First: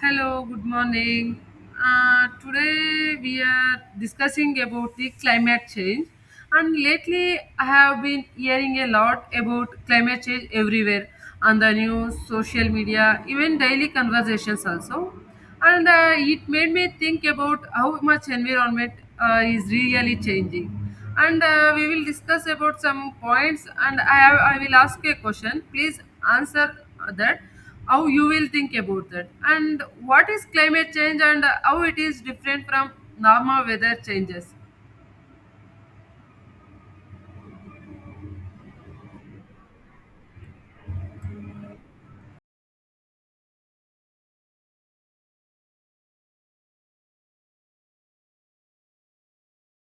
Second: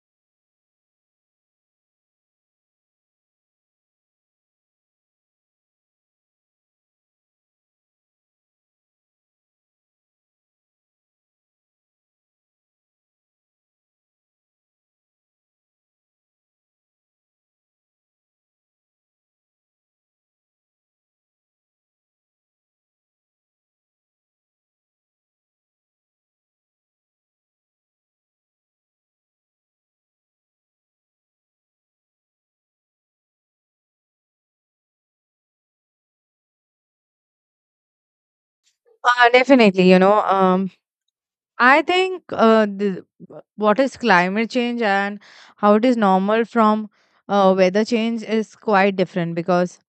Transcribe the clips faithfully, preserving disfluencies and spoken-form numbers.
Hello, good morning. Uh, today we are discussing about the climate change. And lately, I have been hearing a lot about climate change everywhere on the news, social media, even daily conversations also, and uh, it made me think about how much environment uh, is really changing, and uh, we will discuss about some points, and I, I will ask a question. Please answer that how you will think about that and what is climate change and how it is different from normal weather changes. Uh, definitely, you know, um, I think uh, the, what is climate change and how it is normal from uh, weather change is quite different because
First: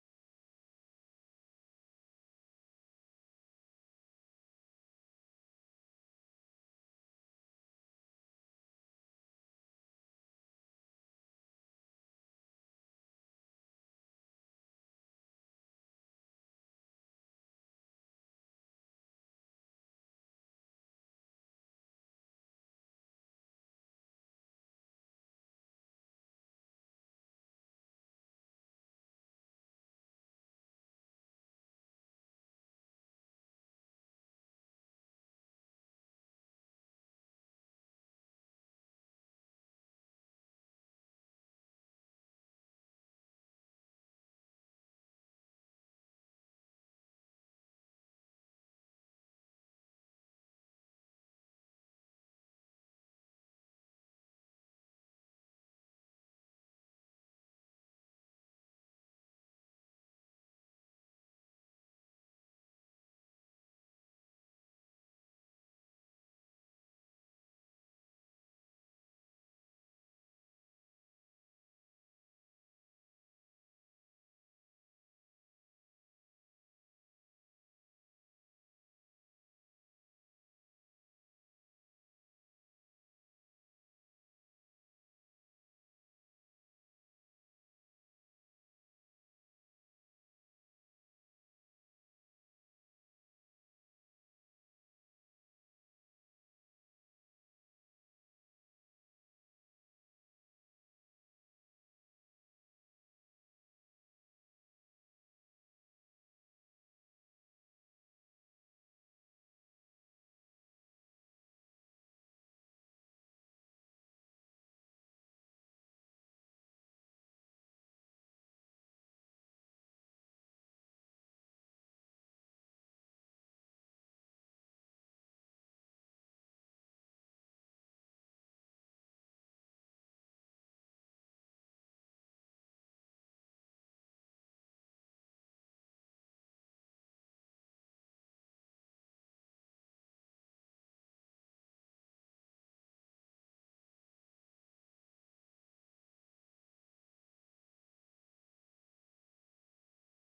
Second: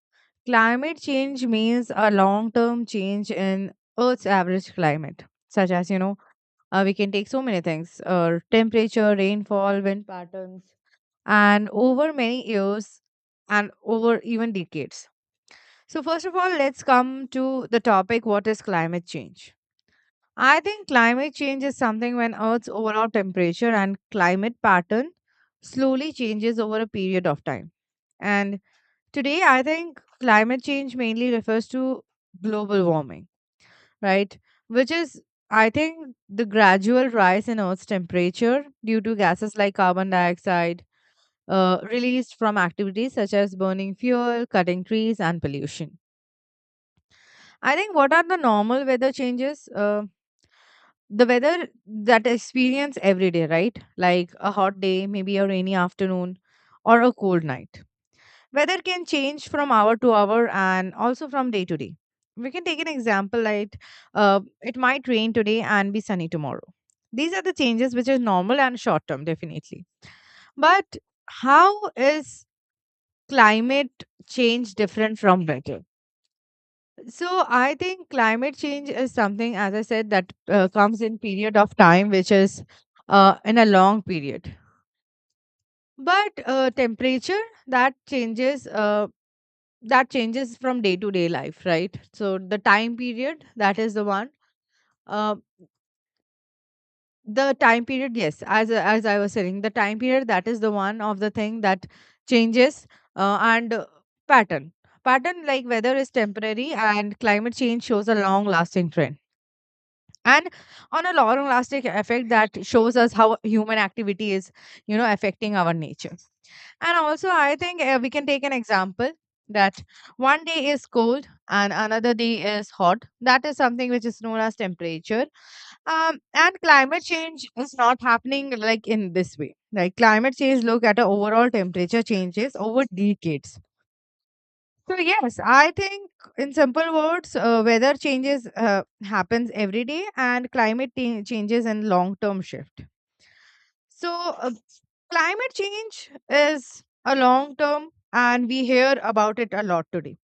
climate change means a long term change in Earth's average climate, such as, you know, uh, we can take so many things uh, temperature, rainfall, wind patterns, and over many years and over even decades. So, first of all, let's come to the topic, what is climate change? I think climate change is something when Earth's overall temperature and climate pattern slowly changes over a period of time. And today, I think climate change mainly refers to global warming, right? Which is, I think, the gradual rise in Earth's temperature due to gases like carbon dioxide uh, released from activities such as burning fuel, cutting trees, and pollution. I think, what are the normal weather changes? Um the weather that experience every day, right? Like a hot day, maybe a rainy afternoon, or a cold night. Weather can change from hour to hour and also from day to day. We can take an example like uh, it might rain today and be sunny tomorrow. These are the changes which are normal and short term, definitely. But how is climate change different from weather? So I think climate change is something, as I said, that uh, comes in period of time, which is uh, in a long period. But uh, temperature that changes, uh, that changes from day to day life, right? So the time period, that is the one. Uh, the time period, yes, as as I was saying, the time period, that is the one of the thing that changes, uh, and uh, pattern. Pattern, like weather is temporary, and climate change shows a long lasting trend and on a long lasting effect that shows us how human activity is, you know, affecting our nature. And also, I think uh, we can take an example that one day is cold and another day is hot. That is something which is known as temperature. Um, and climate change is not happening like in this way. Like climate change look at a overall temperature changes over decades. So yes, I think in simple words, uh, weather changes uh, happens every day, and climate t- changes and long term shift. So uh, climate change is a long term, and we hear about it a lot today.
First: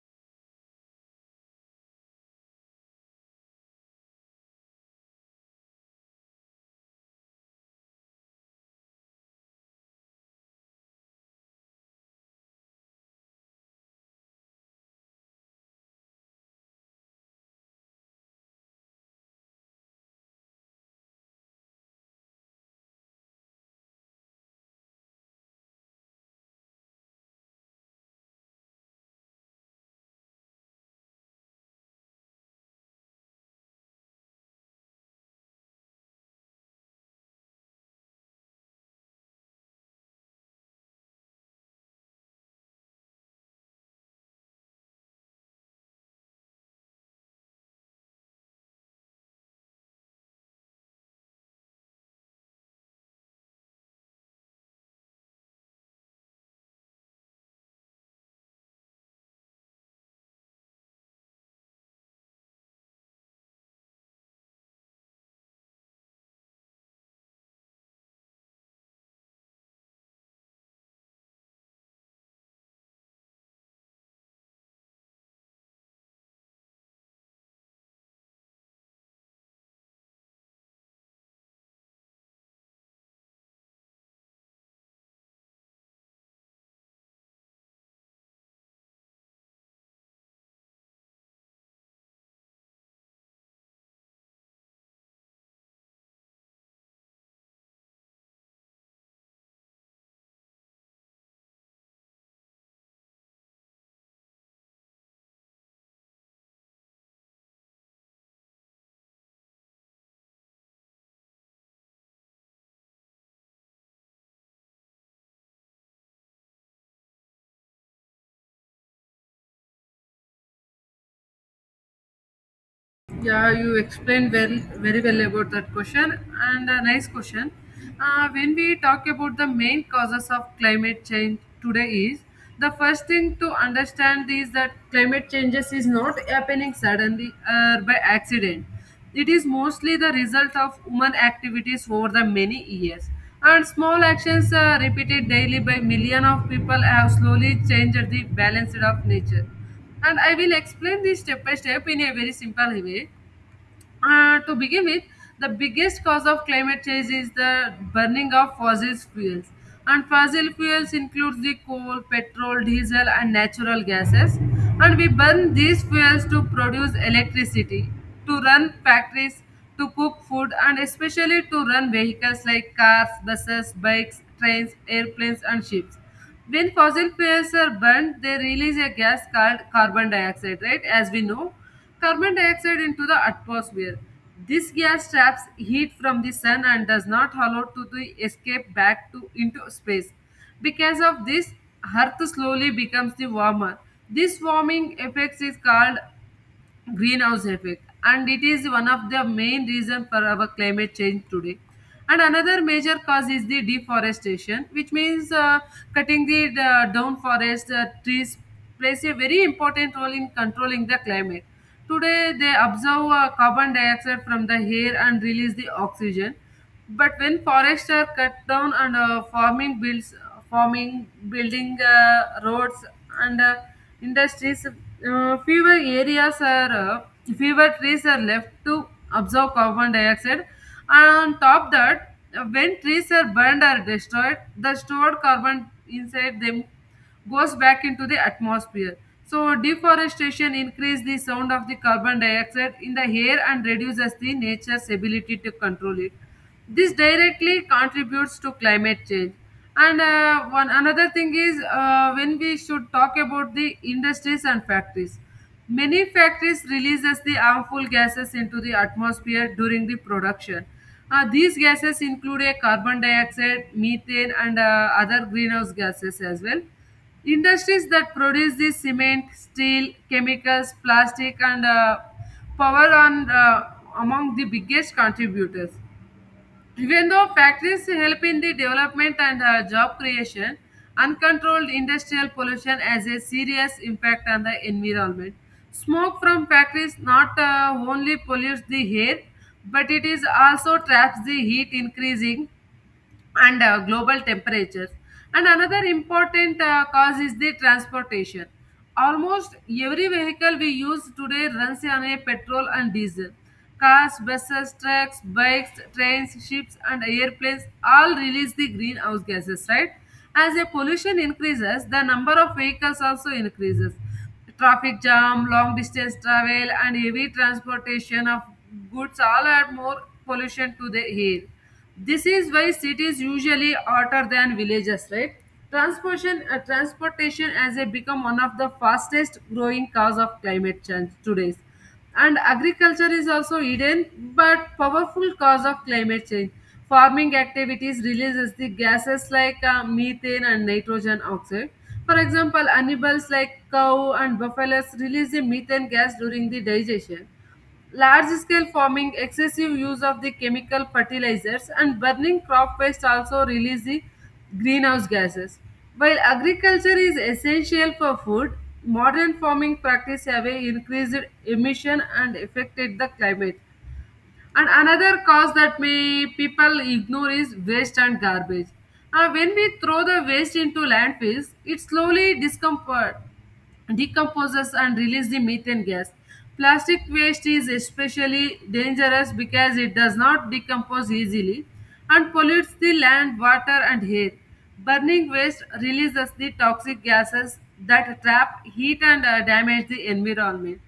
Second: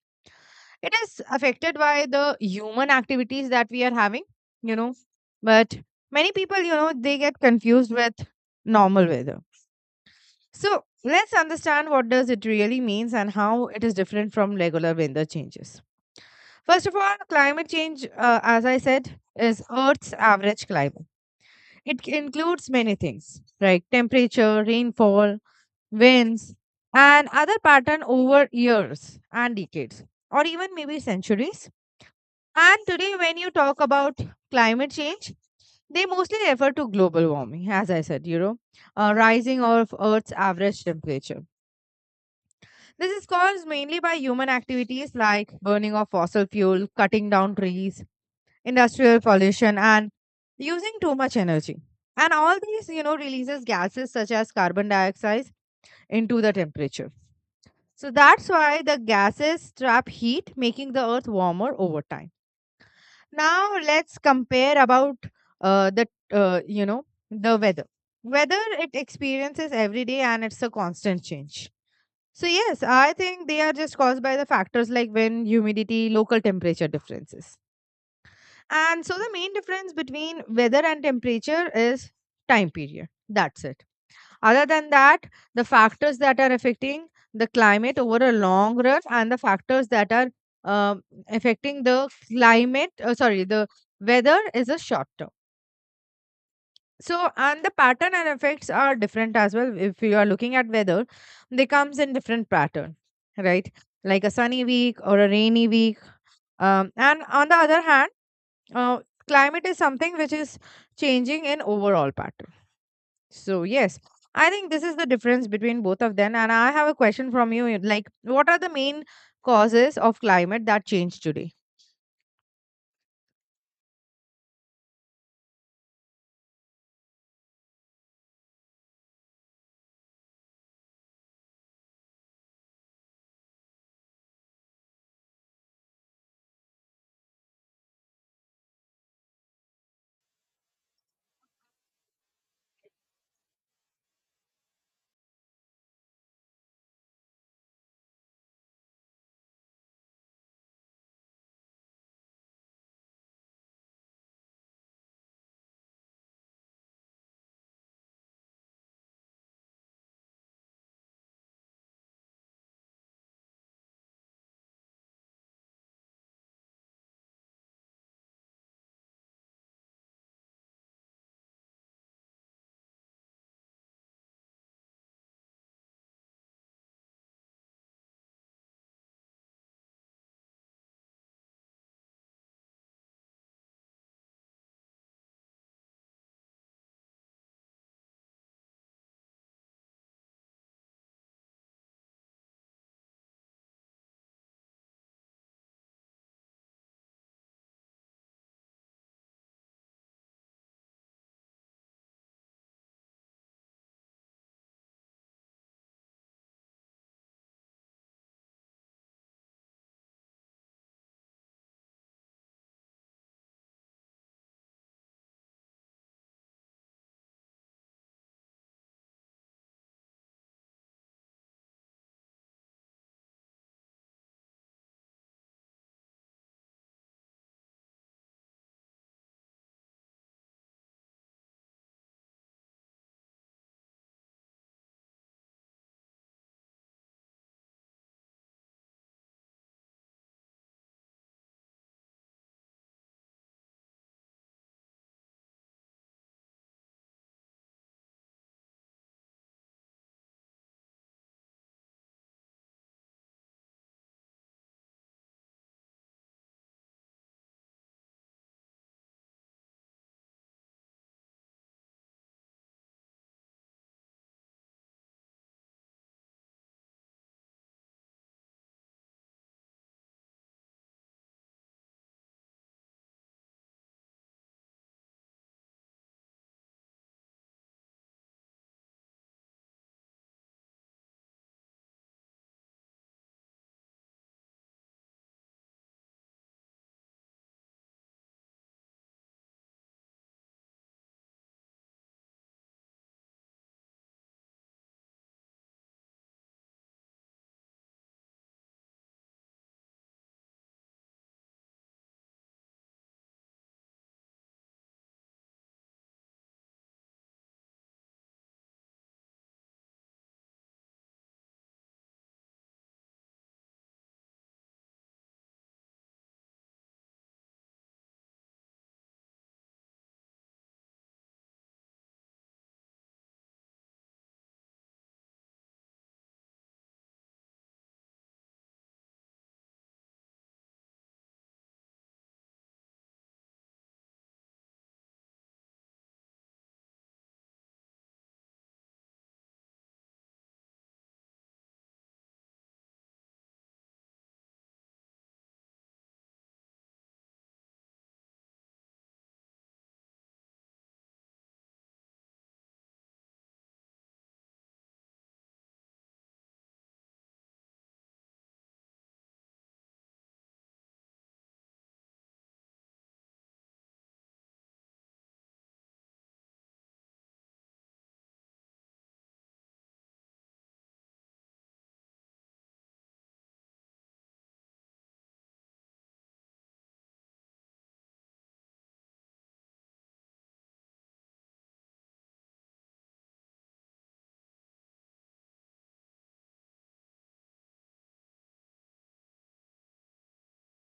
It is affected by the human activities that we are having, you know, but many people, you know, they get confused with normal weather. So let's understand what does it really means and how it is different from regular weather changes. First of all, climate change, uh, as I said, is Earth's average climate. It c- includes many things like temperature, rainfall, winds, and other pattern over years and decades, or even maybe centuries. And today, when you talk about climate change, they mostly refer to global warming, as I said, you know, uh, rising of Earth's average temperature. This is caused mainly by human activities like burning of fossil fuel, cutting down trees, industrial pollution, and using too much energy. And all these, you know, releases gases such as carbon dioxide into the temperature. So that's why the gases trap heat, making the earth warmer over time. Now let's compare about uh, the uh, you know the weather. Weather it experiences every day and it's a constant change. So yes, I think they are just caused by the factors like wind, humidity, local temperature differences. And so the main difference between weather and temperature is time period. That's it. Other than that, the factors that are affecting the climate over a long run, and the factors that are um, affecting the climate, uh, sorry, the weather is a short term. So, and the pattern and effects are different as well. If you are looking at weather, they comes in different pattern, right? Like a sunny week or a rainy week. Um, and on the other hand, uh, climate is something which is changing in overall pattern. So yes, I think this is the difference between both of them. And I have a question from you. you- Like, what are the main causes of climate that change today? Yeah, you explained well, very well about that question, and a nice question. Uh, when we talk about the main causes of climate change today, is the first thing to understand is that climate changes is not happening suddenly or by accident. It is mostly the result of human activities over the many years. And small actions uh, repeated daily by millions of people have slowly changed the balance of nature. And I will explain this step by step in a very simple way. Uh, to begin with, the biggest cause of climate change is the burning of fossil fuels. And fossil fuels include the coal, petrol, diesel, and natural gases. And we burn these fuels to produce electricity, to run factories, to cook food, and especially to run vehicles like cars, buses, bikes, trains, airplanes, and ships. When fossil fuels are burned, they release a gas called carbon dioxide, right? As we know, carbon dioxide into the atmosphere. This gas traps heat from the sun and does not allow to the escape back to into space. Because of this, Earth slowly becomes the warmer. This warming effect is called greenhouse effect, and it is one of the main reason for our climate change today. And another major cause is the deforestation, which means uh, cutting the, the down forest uh, trees plays a very important role in controlling the climate today. They absorb uh, carbon dioxide from the air and release the oxygen. But when forests are cut down and uh, farming builds, farming, building uh, roads and uh, industries, uh, fewer areas are, uh, fewer trees are left to absorb carbon dioxide. And on top that, uh, when trees are burned or destroyed, the stored carbon inside them goes back into the atmosphere. So deforestation increases the sound of the carbon dioxide in the air and reduces the nature's ability to control it. This directly contributes to climate change. And uh, one another thing is uh, when we should talk about the industries and factories, many factories releases the harmful gases into the atmosphere during the production. Uh, these gases include a carbon dioxide, methane, and uh, other greenhouse gases as well. Industries that produce the cement, steel, chemicals, plastic, and uh, power on uh, among the biggest contributors. Even though factories help in the development and uh, job creation, uncontrolled industrial pollution has a serious impact on the environment. Smoke from factories not uh, only pollutes the air, but it is also traps the heat, increasing and uh, global temperatures. And another important uh, cause is the transportation. Almost every vehicle we use today runs on a petrol and diesel. Cars, buses, trucks, bikes, trains, ships, and airplanes all release the greenhouse gases, right? As a pollution increases, the number of vehicles also increases. Traffic jam, long distance travel, and heavy transportation of goods all add more pollution to the air. This is why cities usually hotter than villages, right? Transportation, uh, transportation has a become one of the fastest growing cause of climate change today. And agriculture is also hidden but powerful cause of climate change. Farming activities releases the gases like uh, methane and nitrogen oxide. For example, animals like cow and buffaloes release the methane gas during the digestion. Large scale farming, excessive use of the chemical fertilizers, and burning crop waste also release the greenhouse gases. While agriculture is essential for food, modern farming practice have a increased emission and affected the climate. And another cause that may people ignore is waste and garbage. Uh, when we throw the waste into landfills, it slowly discomfort decomposes and release the methane gas. Plastic waste is especially dangerous because it does not decompose easily and pollutes the land, water, and air. Burning waste releases the toxic gases that trap heat and uh, damage the environment.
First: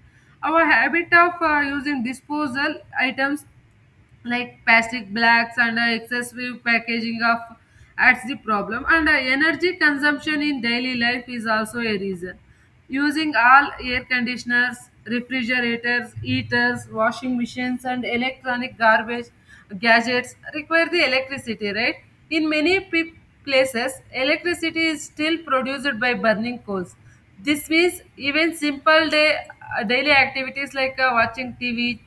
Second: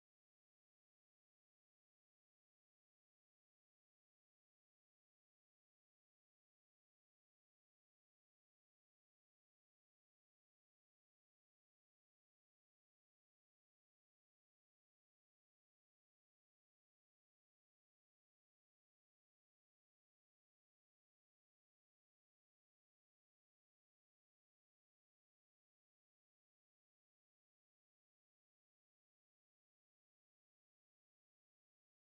Our habit of uh, using disposal items like plastic bags and uh, excessive packaging of adds the problem. And uh, energy consumption in daily life is also a reason. Using all air conditioners, refrigerators, heaters, washing machines, and electronic garbage gadgets require the electricity, right? In many pe- places electricity is still produced by burning coals. This means even simple day uh, daily activities like uh, watching tv,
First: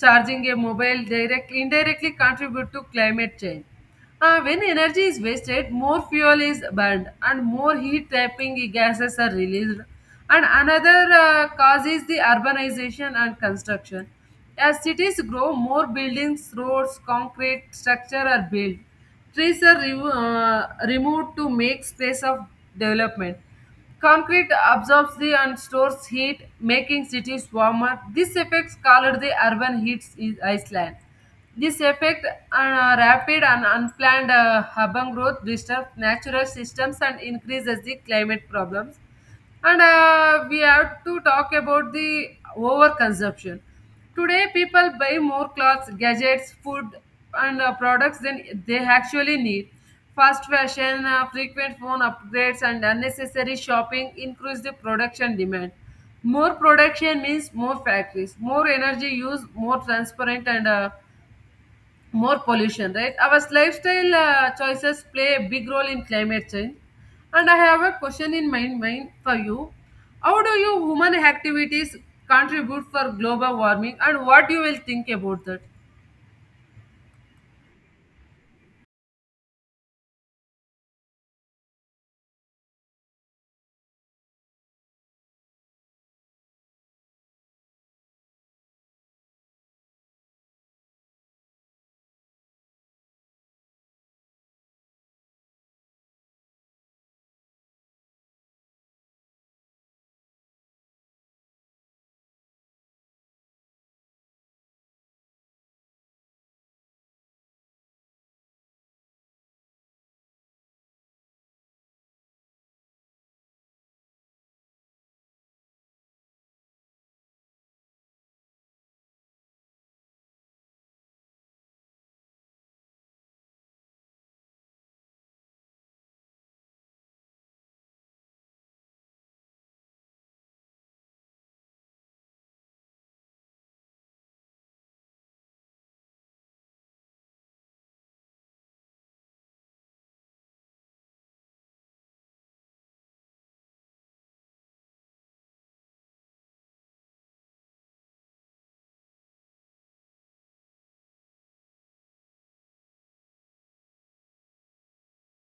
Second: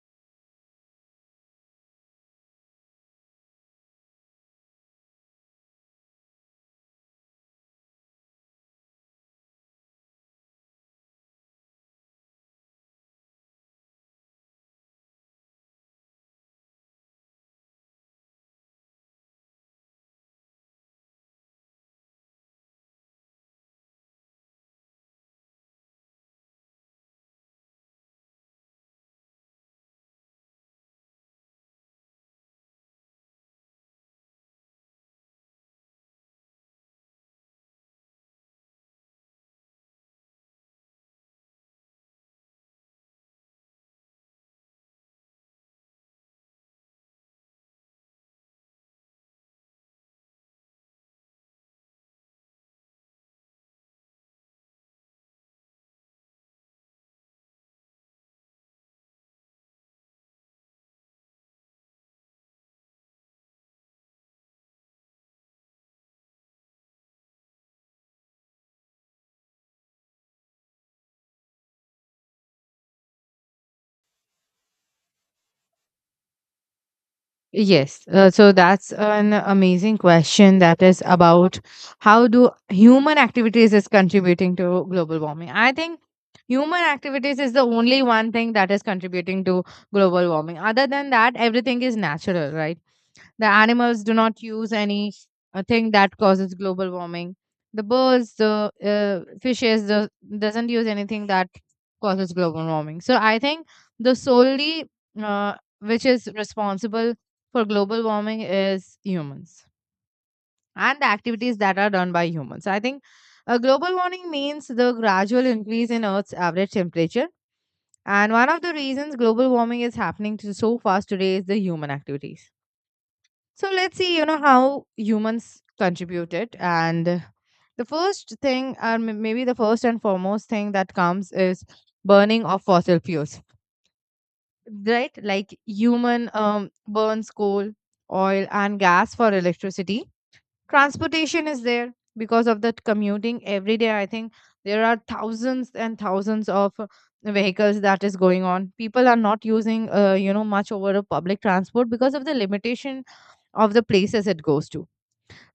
charging a mobile directly indirectly contribute to climate change. Uh, when energy is wasted, more fuel is burned and more heat trapping gases are released. And another uh, cause is the urbanization and construction. As cities grow, more buildings, roads, concrete structure are built. Trees are re- uh, removed to make space of development. Concrete absorbs the and stores heat, making cities warmer. This effect called the urban heat is Iceland. This effect on rapid and unplanned uh, urban growth disturbs natural systems and increases the climate problems. And uh, we have to talk about the overconsumption. Today people buy more clothes, gadgets, food, and uh, products than they actually need. Fast fashion, uh, frequent phone upgrades, and unnecessary shopping increase the production demand. More production means more factories, more energy use, more transparent, and uh, more pollution, right? Our lifestyle uh, choices play a big role in climate change. And I have a question in my mind for you. How do you human activities contribute for global warming and what you will think about that? Yes, uh, so that's an amazing question that is about how do human activities is contributing to global warming. I think human activities is the only one thing that is contributing to global warming. Other than that, everything is natural, right? The animals do not use any uh, thing that causes global warming. The birds, the uh, fishes, the, doesn't use anything that causes global warming. So I think the solely uh, which is responsible for global warming is humans and the activities that are done by humans. I think uh, global warming means the gradual increase in Earth's average temperature. And one of the reasons global warming is happening to so fast today is the human activities. So let's see, you know, how humans contribute it. And the first thing, or m- maybe the first and foremost thing that comes is burning of fossil fuels, right? Like human um, burns coal, oil, and gas for electricity. Transportation is there because of that, commuting every day. I think there are thousands and thousands of uh, vehicles that is going on. People are not using, uh, you know, much over a public transport because of the limitation of the places it goes to,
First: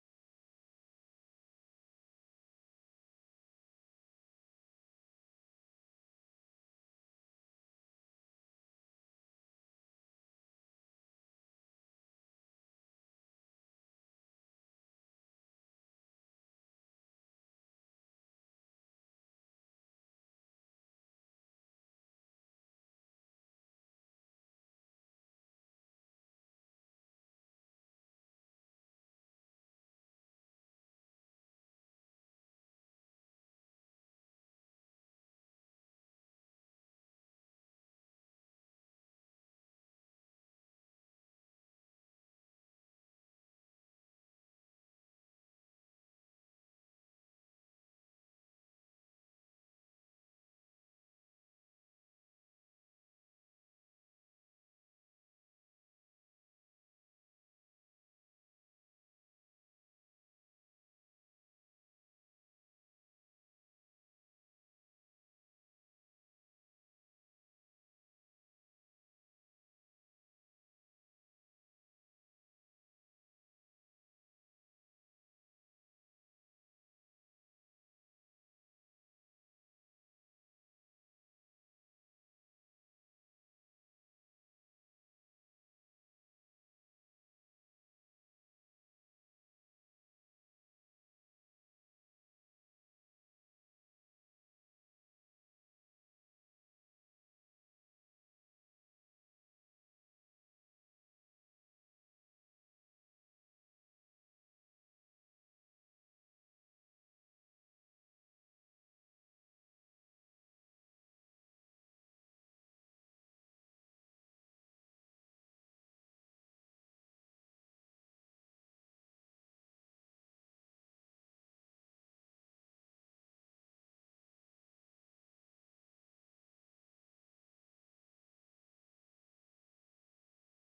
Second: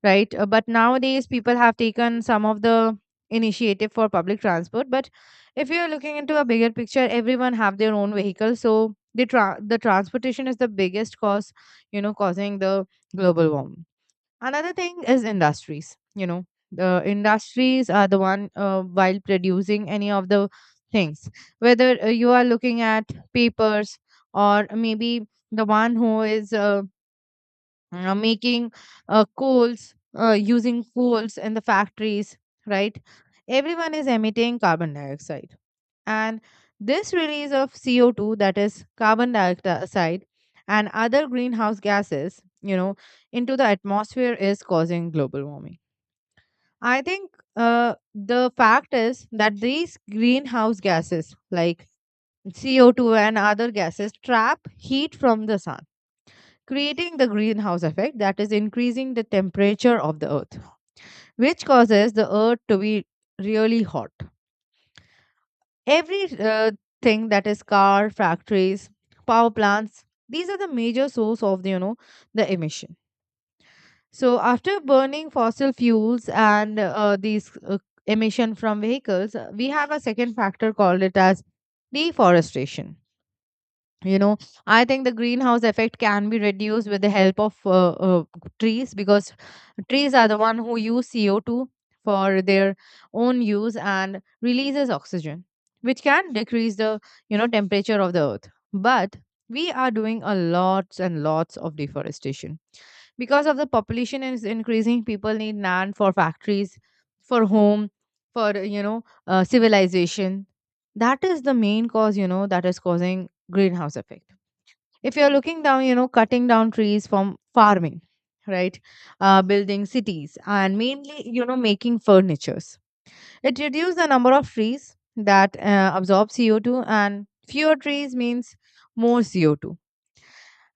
right? Uh, but nowadays people have taken some of the initiative for public transport. But if you're looking into a bigger picture, everyone have their own vehicle. So the tra- the transportation is the biggest cause, you know, causing the global warming. Another thing is industries. You know, the industries are the one, uh, while producing any of the things, whether uh, you are looking at papers, or maybe the one who is uh, uh, making uh, coals, uh, using coals in the factories, right? Everyone is emitting carbon dioxide. And this release of C O two, that is carbon dioxide, and other greenhouse gases, you know, into the atmosphere is causing global warming. I think uh, the fact is that these greenhouse gases, like C O two and other gases, trap heat from the sun, creating the greenhouse effect that is increasing the temperature of the earth, which causes the earth to be really hot. Every uh, thing that is car, factories, power plants, these are the major source of the, you know, the emission. So after burning fossil fuels and uh, these uh, emission from vehicles, uh, we have a second factor called it as deforestation. You know, I think the greenhouse effect can be reduced with the help of uh, uh, trees, because trees are the one who use C O two for their own use and releases oxygen, which can decrease the, you know, temperature of the earth. But we are doing a lots and lots of deforestation because of the population is increasing. People need land for factories, for home, for, you know, uh, civilization. That is the main cause, you know, that is causing greenhouse effect. If you're looking down, you know, cutting down trees from farming, right? Uh, building cities and mainly, you know, making furnitures. It reduces the number of trees that uh, absorb C O two, and fewer trees means more C O two.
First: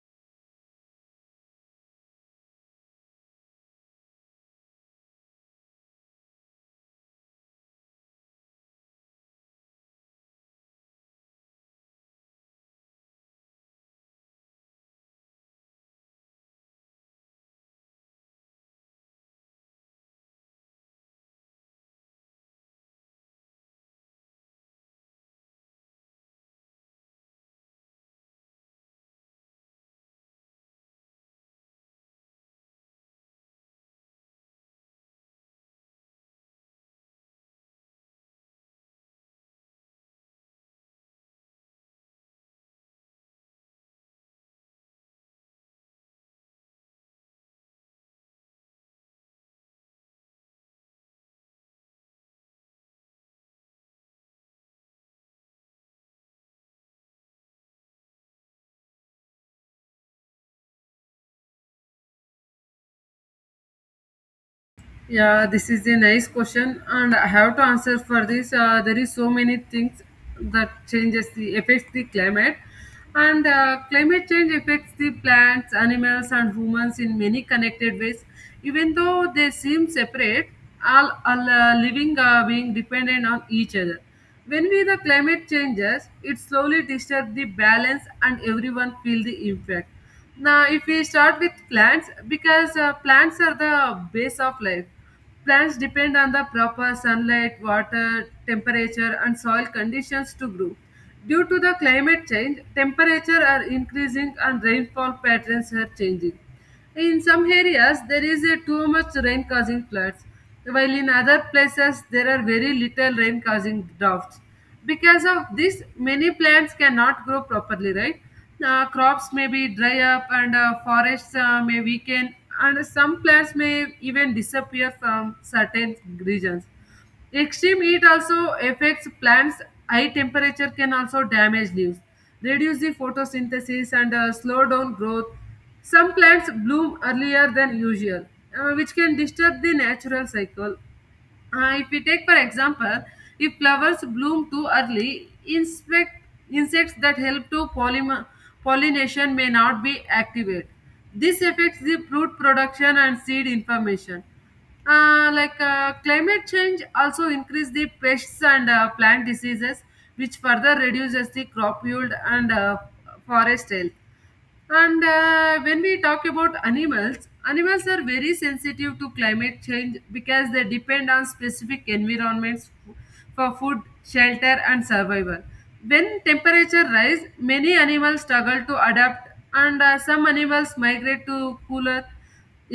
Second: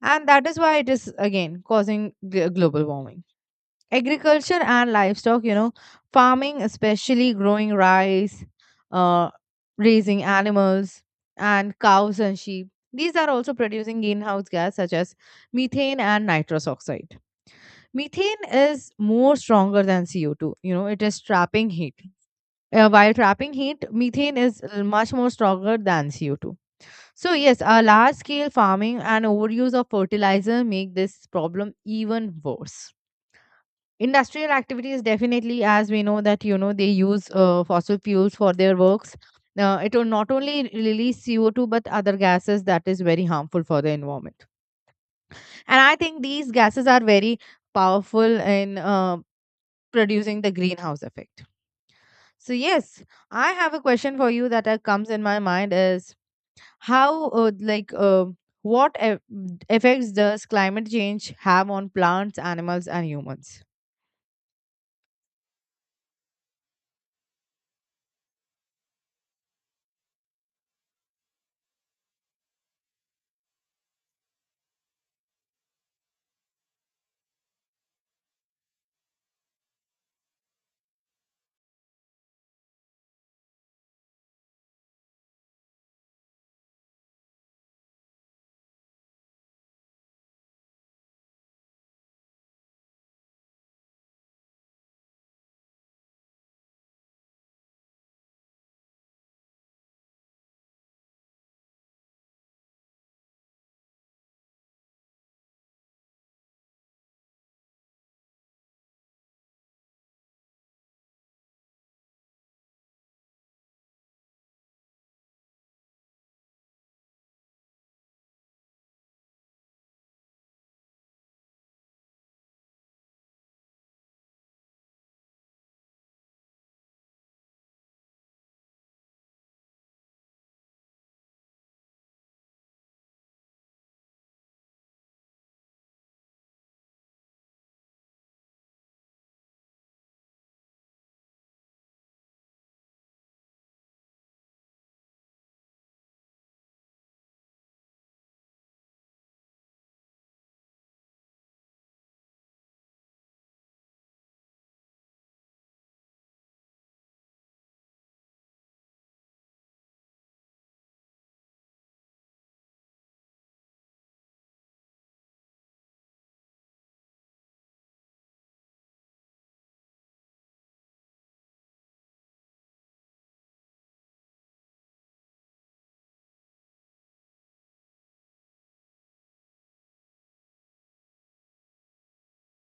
And that is why it is again causing gl- global warming. Agriculture and livestock, you know, farming, especially growing rice, uh, raising animals and cows and sheep, these are also producing greenhouse gas such as methane and nitrous oxide. Methane is more stronger than C O two, you know, it is trapping heat. Uh, while trapping heat, methane is l- much more stronger than C O two. So yes, a large scale farming and overuse of fertilizer make this problem even worse. Industrial activities, definitely, as we know that, you know, they use uh, fossil fuels for their works. Uh, it will not only release C O two, but other gases that is very harmful for the environment. And I think these gases are very powerful in uh, producing the greenhouse effect. So yes, I have a question for you that uh, comes in my mind, is how, uh, like uh, what eff- effects does climate change have on plants, animals and humans? Yeah, this is a nice question, and I have to answer for this. Uh, there is so many things that changes the affects the climate, and uh, climate change affects the plants, animals, and humans in many connected ways. Even though they seem separate, all all uh, living are being dependent on each other. When we the climate changes, it slowly disturbs the balance and everyone feel the impact. Now, if we start with plants, because uh, plants are the base of life. Plants depend on the proper sunlight, water, temperature, and soil conditions to grow. Due to the climate change, temperature are increasing and rainfall patterns are changing. In some areas, there is a too much rain causing floods, while in other places, there are very little rain causing droughts. Because of this, many plants cannot grow properly, right? Uh, crops may be dry up and uh, forests uh, may weaken, and some plants may even disappear from certain regions. Extreme heat also affects plants. High temperature can also damage leaves, reduce the photosynthesis, and uh, slow down growth. Some plants bloom earlier than usual, uh, which can disturb the natural cycle. Uh, if we take, for example, if flowers bloom too early, inspect, insects that help to polymer, pollination may not be activated. This affects the fruit production and seed information. Uh, like uh, climate change also increase the pests and uh, plant diseases, which further reduces the crop yield and uh, forest health. And uh, when we talk about animals, animals are very sensitive to climate change because they depend on specific environments f- for food, shelter, and survival. When temperature rise, many animals struggle to adapt, and uh, some animals migrate to cooler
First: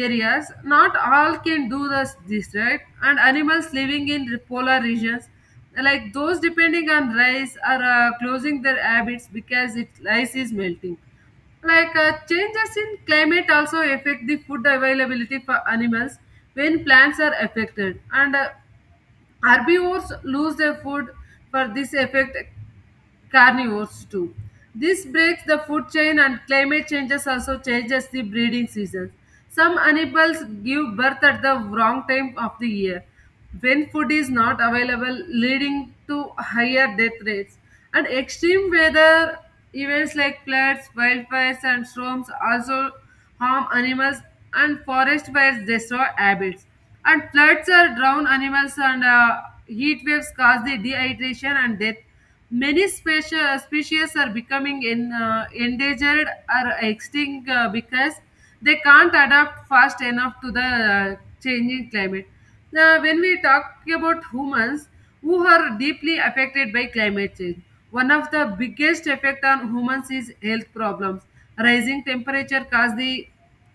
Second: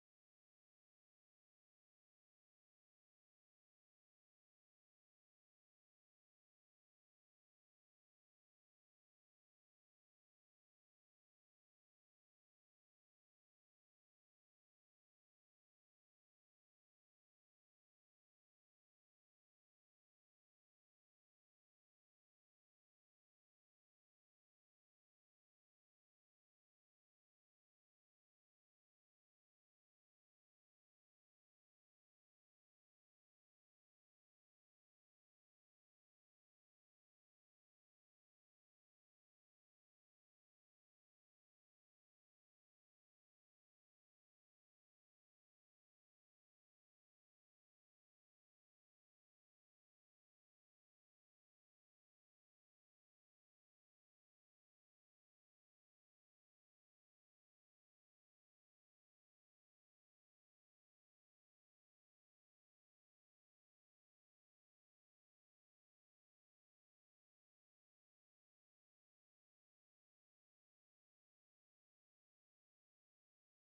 areas. Not all can do this, this, right? And animals living in re- polar regions like those depending on rice are uh, closing their habits because it ice is melting. like uh, changes in climate also affect the food availability for animals. When plants are affected and uh, herbivores lose their food, for this effect carnivores too. This breaks the food chain. And climate changes also changes the breeding seasons. Some animals give birth at the wrong time of the year when food is not available, leading to higher death rates. And extreme weather events like floods, wildfires, and storms also harm animals. And forest fires destroy habits, and floods are drown animals, and uh, heat waves cause the dehydration and death. Many specia- species are becoming in, uh, endangered or extinct uh, because they can't adapt fast enough to the uh, changing climate. Now, when we talk about humans who are deeply affected by climate change, one of the biggest effect on humans is health problems. Rising temperature cause the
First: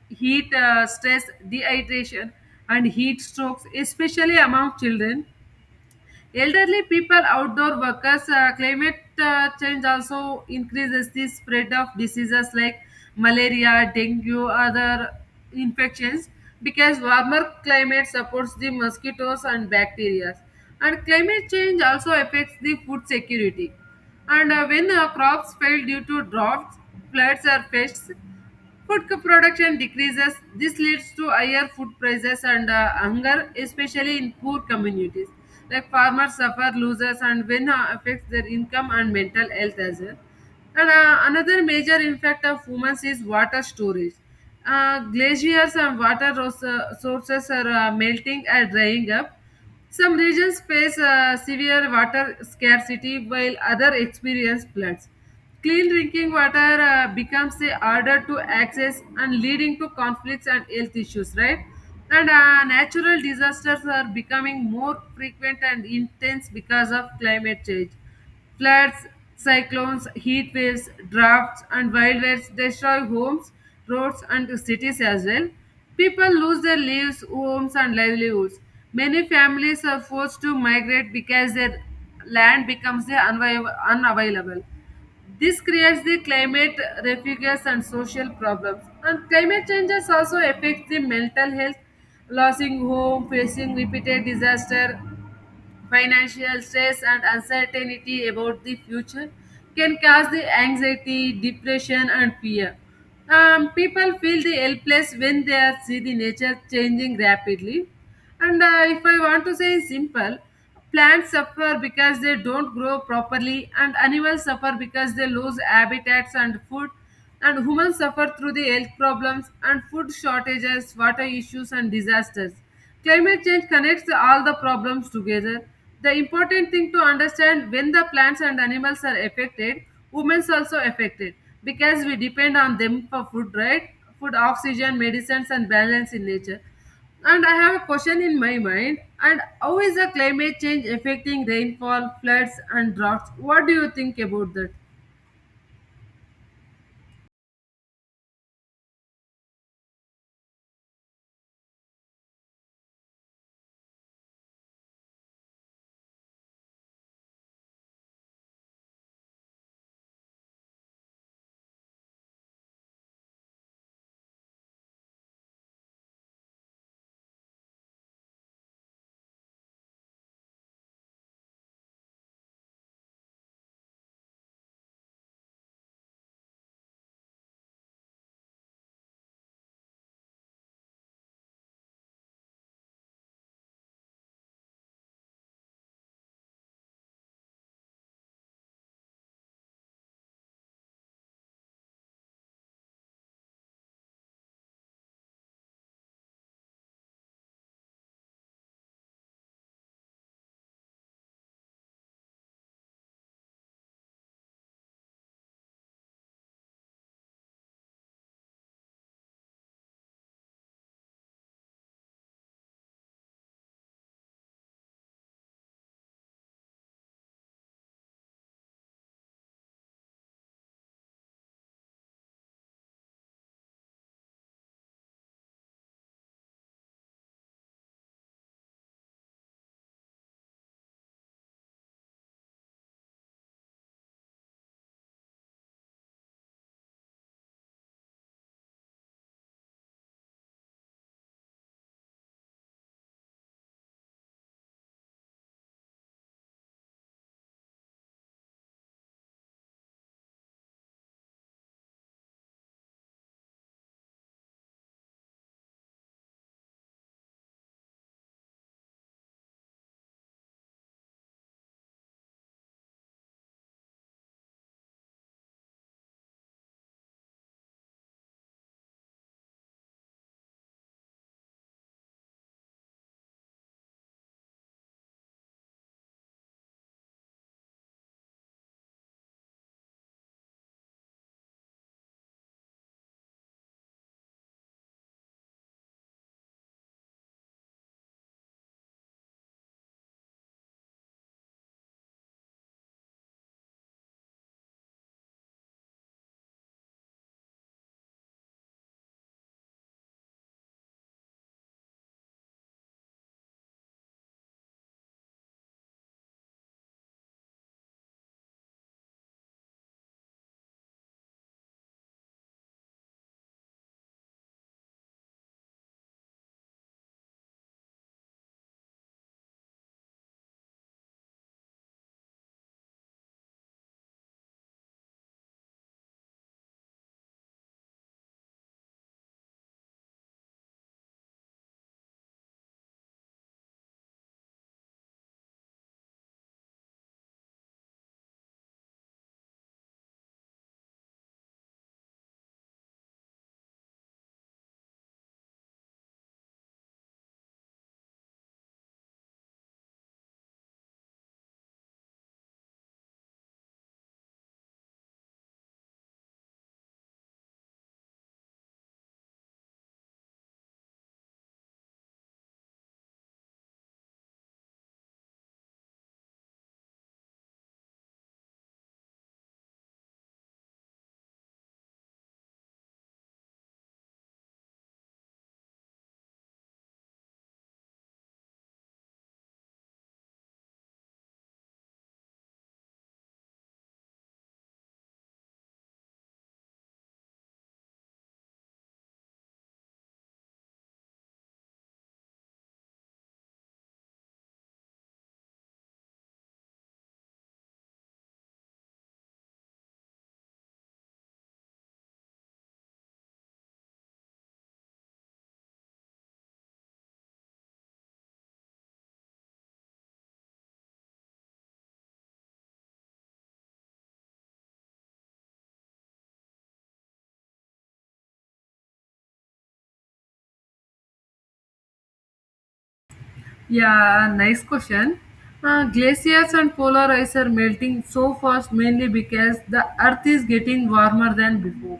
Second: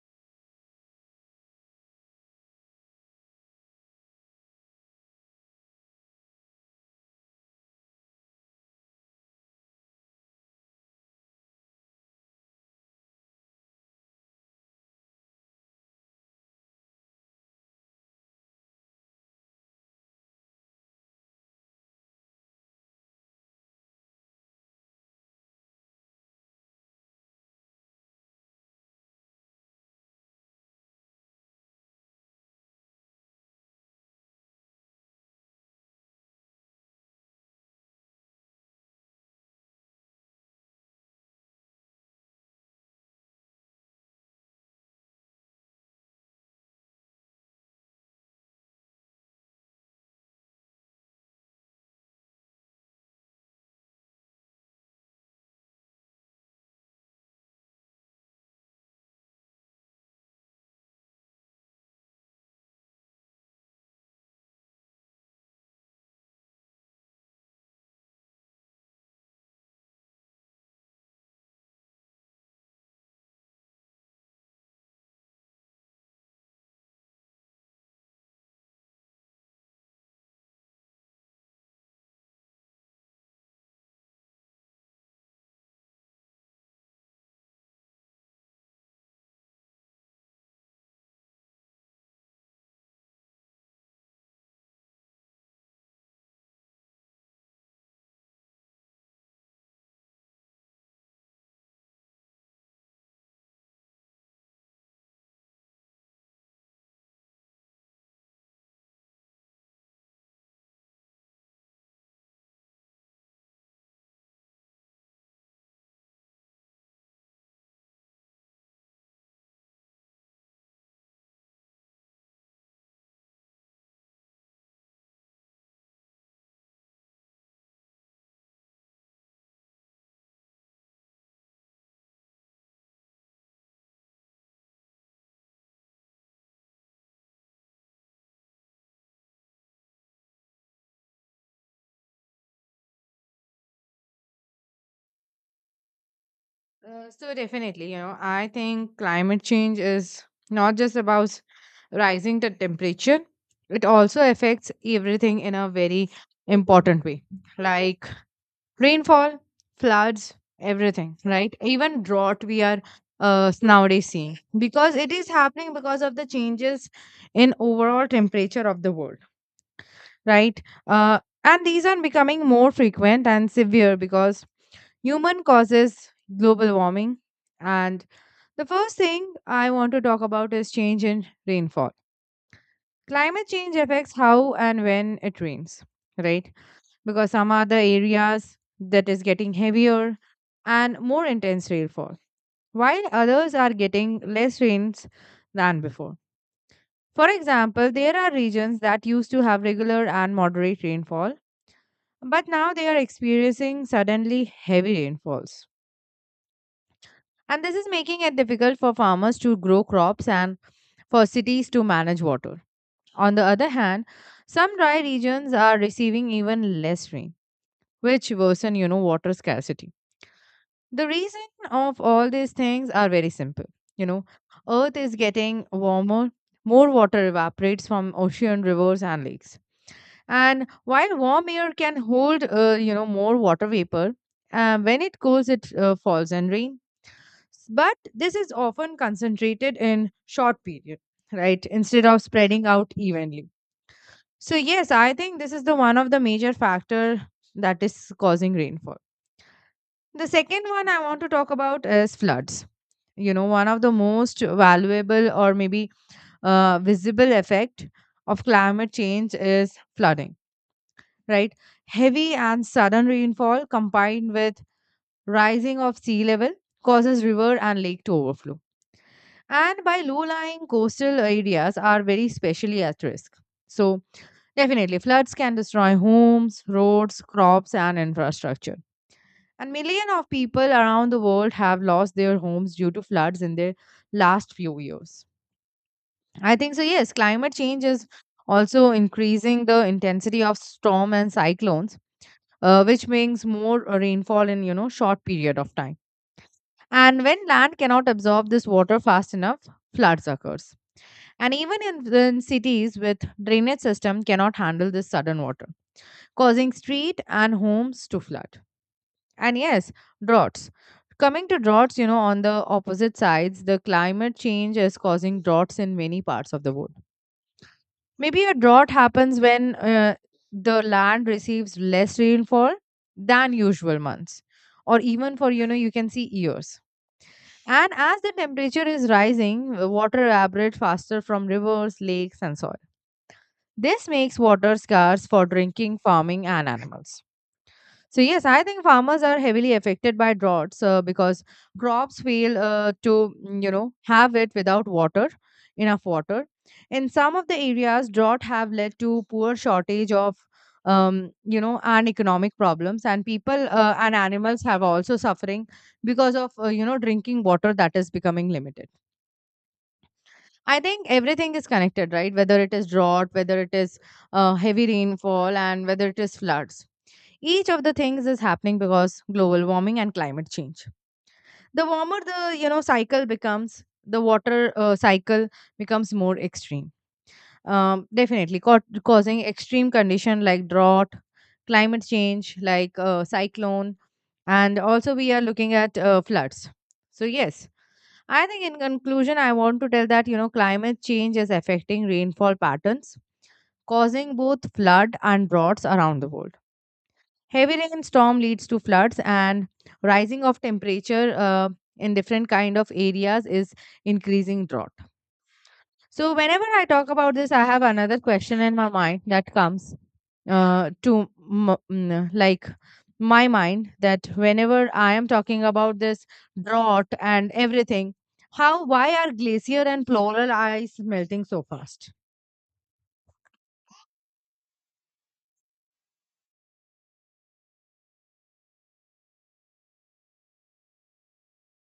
heat uh, stress, dehydration, and heat strokes, especially among children, elderly people, outdoor workers. Uh, climate uh, change also increases the spread of diseases like malaria, dengue, other infections because warmer climate supports the mosquitoes and bacteria. And climate change also affects the food security. And uh, when uh, crops fail due to droughts, floods, or pests, food production decreases. This leads to higher food prices and uh, hunger, especially in poor communities. Like farmers suffer losses and when uh, affects their income and mental health as well. And uh, another major impact of humans is water storage. Uh, glaciers and water ros- uh, sources are uh, melting and drying up. Some regions face uh, severe water scarcity while others experience floods. Clean drinking water uh, becomes uh, harder to access and leading to conflicts and health issues, right? And uh, natural disasters are becoming more frequent and intense because of climate change. Floods, cyclones, heat waves, drafts, and wildfires destroy homes, roads, and cities as well. People lose their lives, homes, and livelihoods. Many families are forced to migrate because their land becomes the unvi- unavailable. This creates the climate refuges and social problems. And climate changes also affect the mental health, losing home, facing repeated disaster, financial stress and uncertainty about the future can cause the anxiety, depression, and fear. Um, people feel the helpless when they are- see the nature changing rapidly. And uh, if I want to say simple, plants suffer because they don't grow properly, and animals suffer because they lose habitats and food, and humans suffer through the health problems and food shortages, water issues, and disasters. Climate change connects all the problems together. The important thing to understand when the plants and animals are affected, women's also affected because we depend on them for food, right? Food, oxygen, medicines, and balance in nature. And I have a question in my mind. And how is the climate change affecting rainfall, floods, and droughts? What do you think about that? Uh, so definitely, you know, I think climate change is not just about rising the temperature. It also affects everything in a very important way, like rainfall, floods, everything, right? Even drought we are, uh, nowadays seeing, because it is happening because of the changes in overall temperature of the world, right? Uh, and these are becoming more frequent and severe because human causes global warming. And the first thing I want to talk about is change in rainfall. Climate change affects how and when it rains, right? Because some are the areas that is getting heavier and more intense rainfall, while others are getting less rains than before. For example, there are regions that used to have regular and moderate rainfall, but now they are experiencing suddenly heavy rainfalls. And this is making it difficult for farmers to grow crops and for cities to manage water. On the other hand, some dry regions are receiving even less rain, which worsen, you know, water scarcity. The reason of all these things are very simple. You know, Earth is getting warmer, more water evaporates from ocean, rivers, and lakes. And while warm air can hold, uh, you know, more water vapor, uh, when it cools, it uh, falls and rain. S- But this is often concentrated in short period, right? Instead of spreading out evenly. So yes, I think this is the one of the major factor that is causing rainfall. The second one I want to talk about is floods. You know, one of the most valuable, or maybe uh, visible, effect of climate change is flooding, right? Heavy and sudden rainfall combined with rising of sea level causes river and lake to overflow. And by low-lying coastal areas are very specially at risk. So definitely floods can destroy homes, roads, crops and infrastructure. And millions of people around the world have lost their homes due to floods in their last few years. I think so, yes, climate change is also increasing the intensity of storm and cyclones, uh, which means more uh, rainfall in you know short period of time. And when land cannot absorb this water fast enough, floods occurs. And even in, in cities with drainage system cannot handle this sudden water, causing street and homes to flood. And yes, droughts. Coming to droughts, you know on the opposite sides the climate change is causing droughts in many parts of the world. Maybe a drought happens when uh, the land receives less rainfall than usual months, or even for you know you can see years. And as the temperature is rising, uh, water evaporates faster from rivers, lakes, and soil. This makes water scarce for drinking, farming, and animals. So yes, I think farmers are heavily affected by droughts, uh, because crops fail uh, to mm, you know have it without water, enough water. In some of the areas, drought have led to poor shortage of um, you know and economic problems, and people uh, and animals have also suffering because of uh, you know drinking water that is becoming limited. I think everything is connected, right? Whether it is drought, whether it is uh, heavy rainfall, and whether it is floods, each of the things is happening because global warming and climate change. The warmer the you know cycle becomes, the water uh, cycle becomes more extreme. Um, definitely ca- causing extreme condition like drought, climate change like uh, cyclone, and also we are looking at uh, floods. So yes, I think in conclusion, I want to tell that you know climate change is affecting rainfall patterns, causing both flood and droughts around the world. Heavy rainstorm leads to floods, and rising of temperature uh, in different kind of areas is increasing drought. So whenever I talk about this, I have another question in my mind that comes uh, to m- mm, like my mind, that whenever I am talking about this drought and everything, how why are glacier and polar ice melting so fast? Yeah, nice question. Uh, glaciers and polar ice are melting so fast mainly because the earth is getting warmer than before.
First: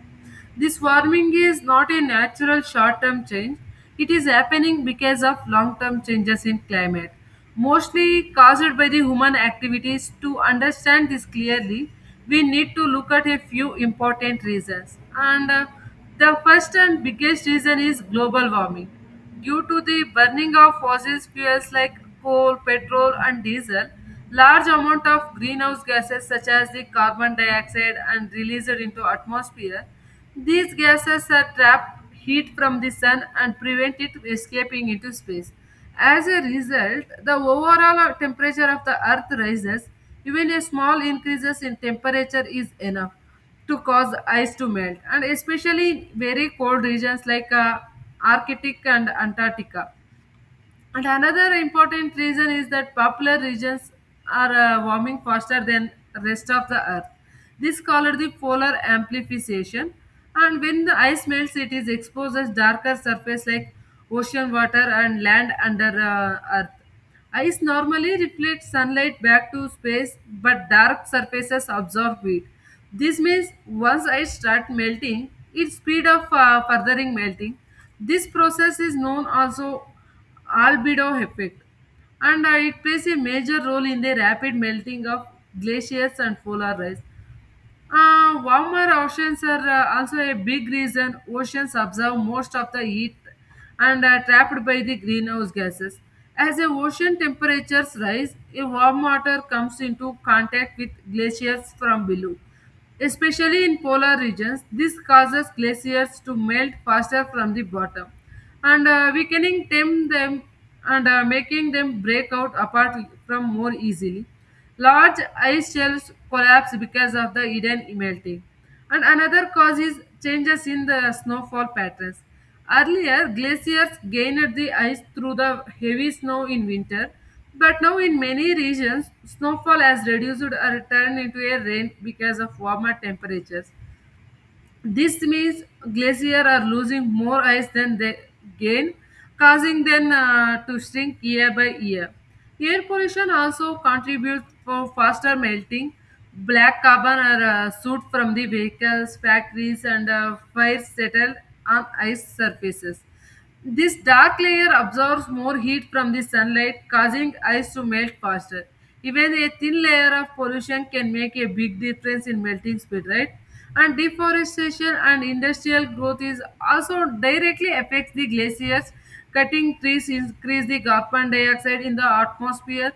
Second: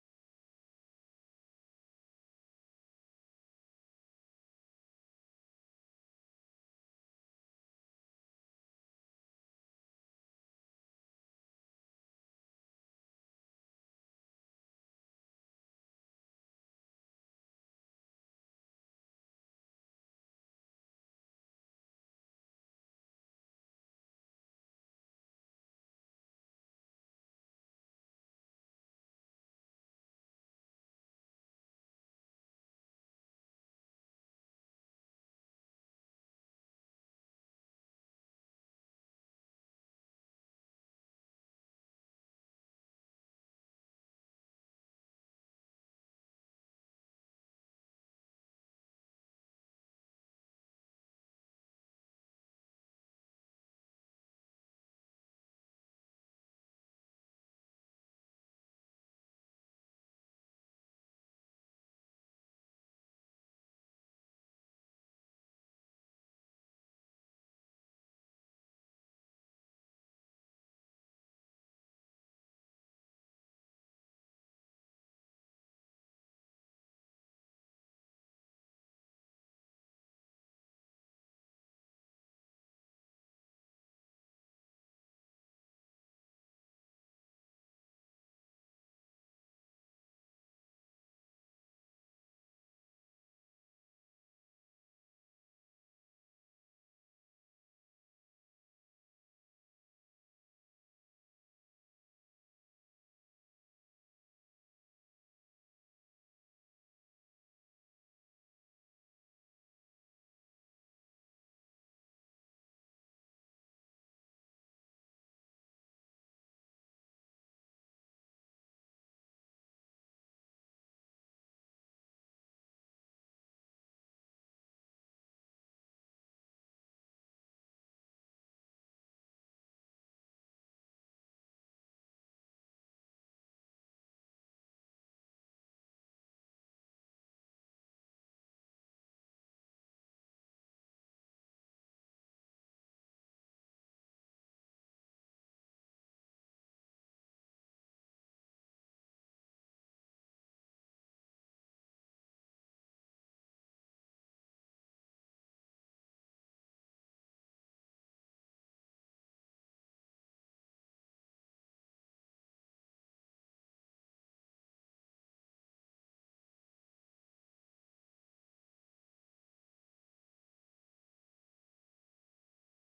This warming is not a natural short term change, it is happening because of long term changes in climate, mostly caused by the human activities. To understand this clearly, we need to look at a few important reasons. And uh, The first and biggest reason is global warming. Due to the burning of fossil fuels like coal, petrol, and diesel, large amount of greenhouse gases such as the carbon dioxide and released into atmosphere. These gases are trap heat from the sun and prevent it escaping into space. As a result, the overall temperature of the earth rises. Even a small increases in temperature is enough to cause ice to melt and especially in very cold regions like uh, arctic and antarctica. And another important reason is that popular regions are uh, warming faster than rest of the earth. This called the polar amplification. And when the ice melts, it is exposed as darker surface like ocean water and land under uh, earth. Ice normally reflects sunlight back to space, but dark surfaces absorb it. This means once ice start melting, its speed of uh, furthering melting. This process is known also albedo effect, and uh, it plays a major role in the rapid melting of glaciers and polar ice. Uh, warmer oceans are uh, also a big reason. Oceans absorb most of the heat and are trapped by the greenhouse gases. As the ocean temperatures rise, a warm water comes into contact with glaciers from below. Especially in polar regions, this causes glaciers to melt faster from the bottom and uh, weakening them, them and uh, making them break out apart from more easily. Large ice shelves collapse because of the hidden melting. And another cause is changes in the snowfall patterns. Earlier, glaciers gained the ice through the heavy snow in winter, but now in many regions, snowfall has reduced or turned into a rain because of warmer temperatures. This means glaciers are losing more ice than they gain, causing them uh, to shrink year by year. Air pollution also contributes for faster melting. Black carbon or uh, soot from the vehicles, factories, and uh, fires settle on ice surfaces. This dark layer absorbs more heat from the sunlight, causing ice to melt faster. Even a thin layer of pollution can make a big difference in melting speed, right? And deforestation and industrial growth is also directly affects the glaciers. Cutting trees increase the carbon dioxide in the atmosphere,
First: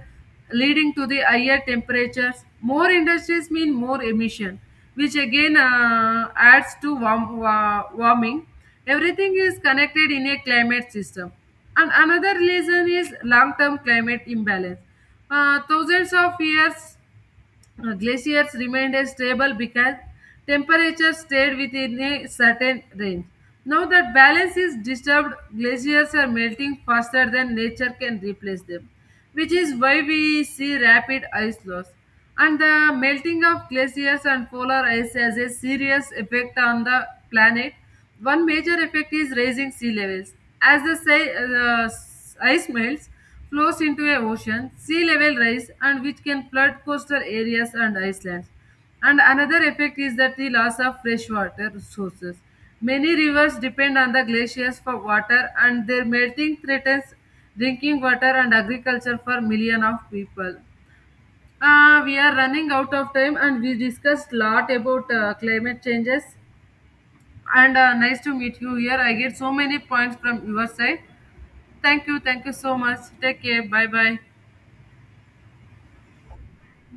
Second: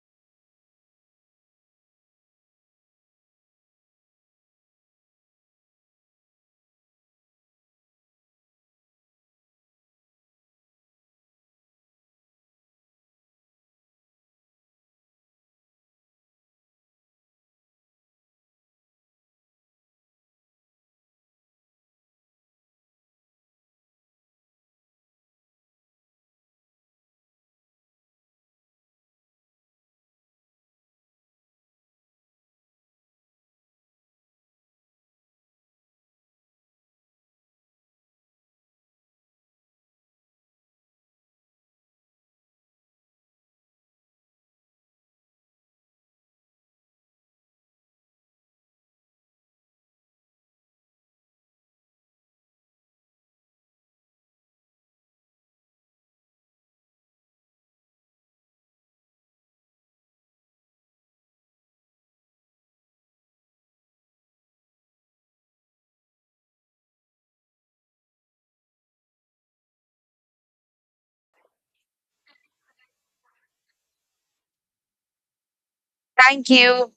leading to the higher temperatures. More industries mean more emission, which again uh, adds to warm, wa- warming. Everything is connected in a climate system. And another reason is long term climate imbalance. Uh, thousands of years uh, glaciers remained as stable because temperatures stayed within a certain range. Now that balance is disturbed, glaciers are melting faster than nature can replace them, which is why we see rapid ice loss. And the melting of glaciers and polar ice has a serious effect on the planet. One major effect is raising sea levels. As the si- uh, ice melts, flows into a ocean, sea level rise and which can flood coastal areas and islands. And another effect is that the loss of freshwater sources. Many rivers depend on the glaciers for water and their melting threatens drinking water and agriculture for millions of people. Uh, we are running out of time and we discussed lot about uh, climate changes and uh, nice to meet you here. I get so many points from your side. Thank you. Thank you so much. Take care. Bye bye. Thank you.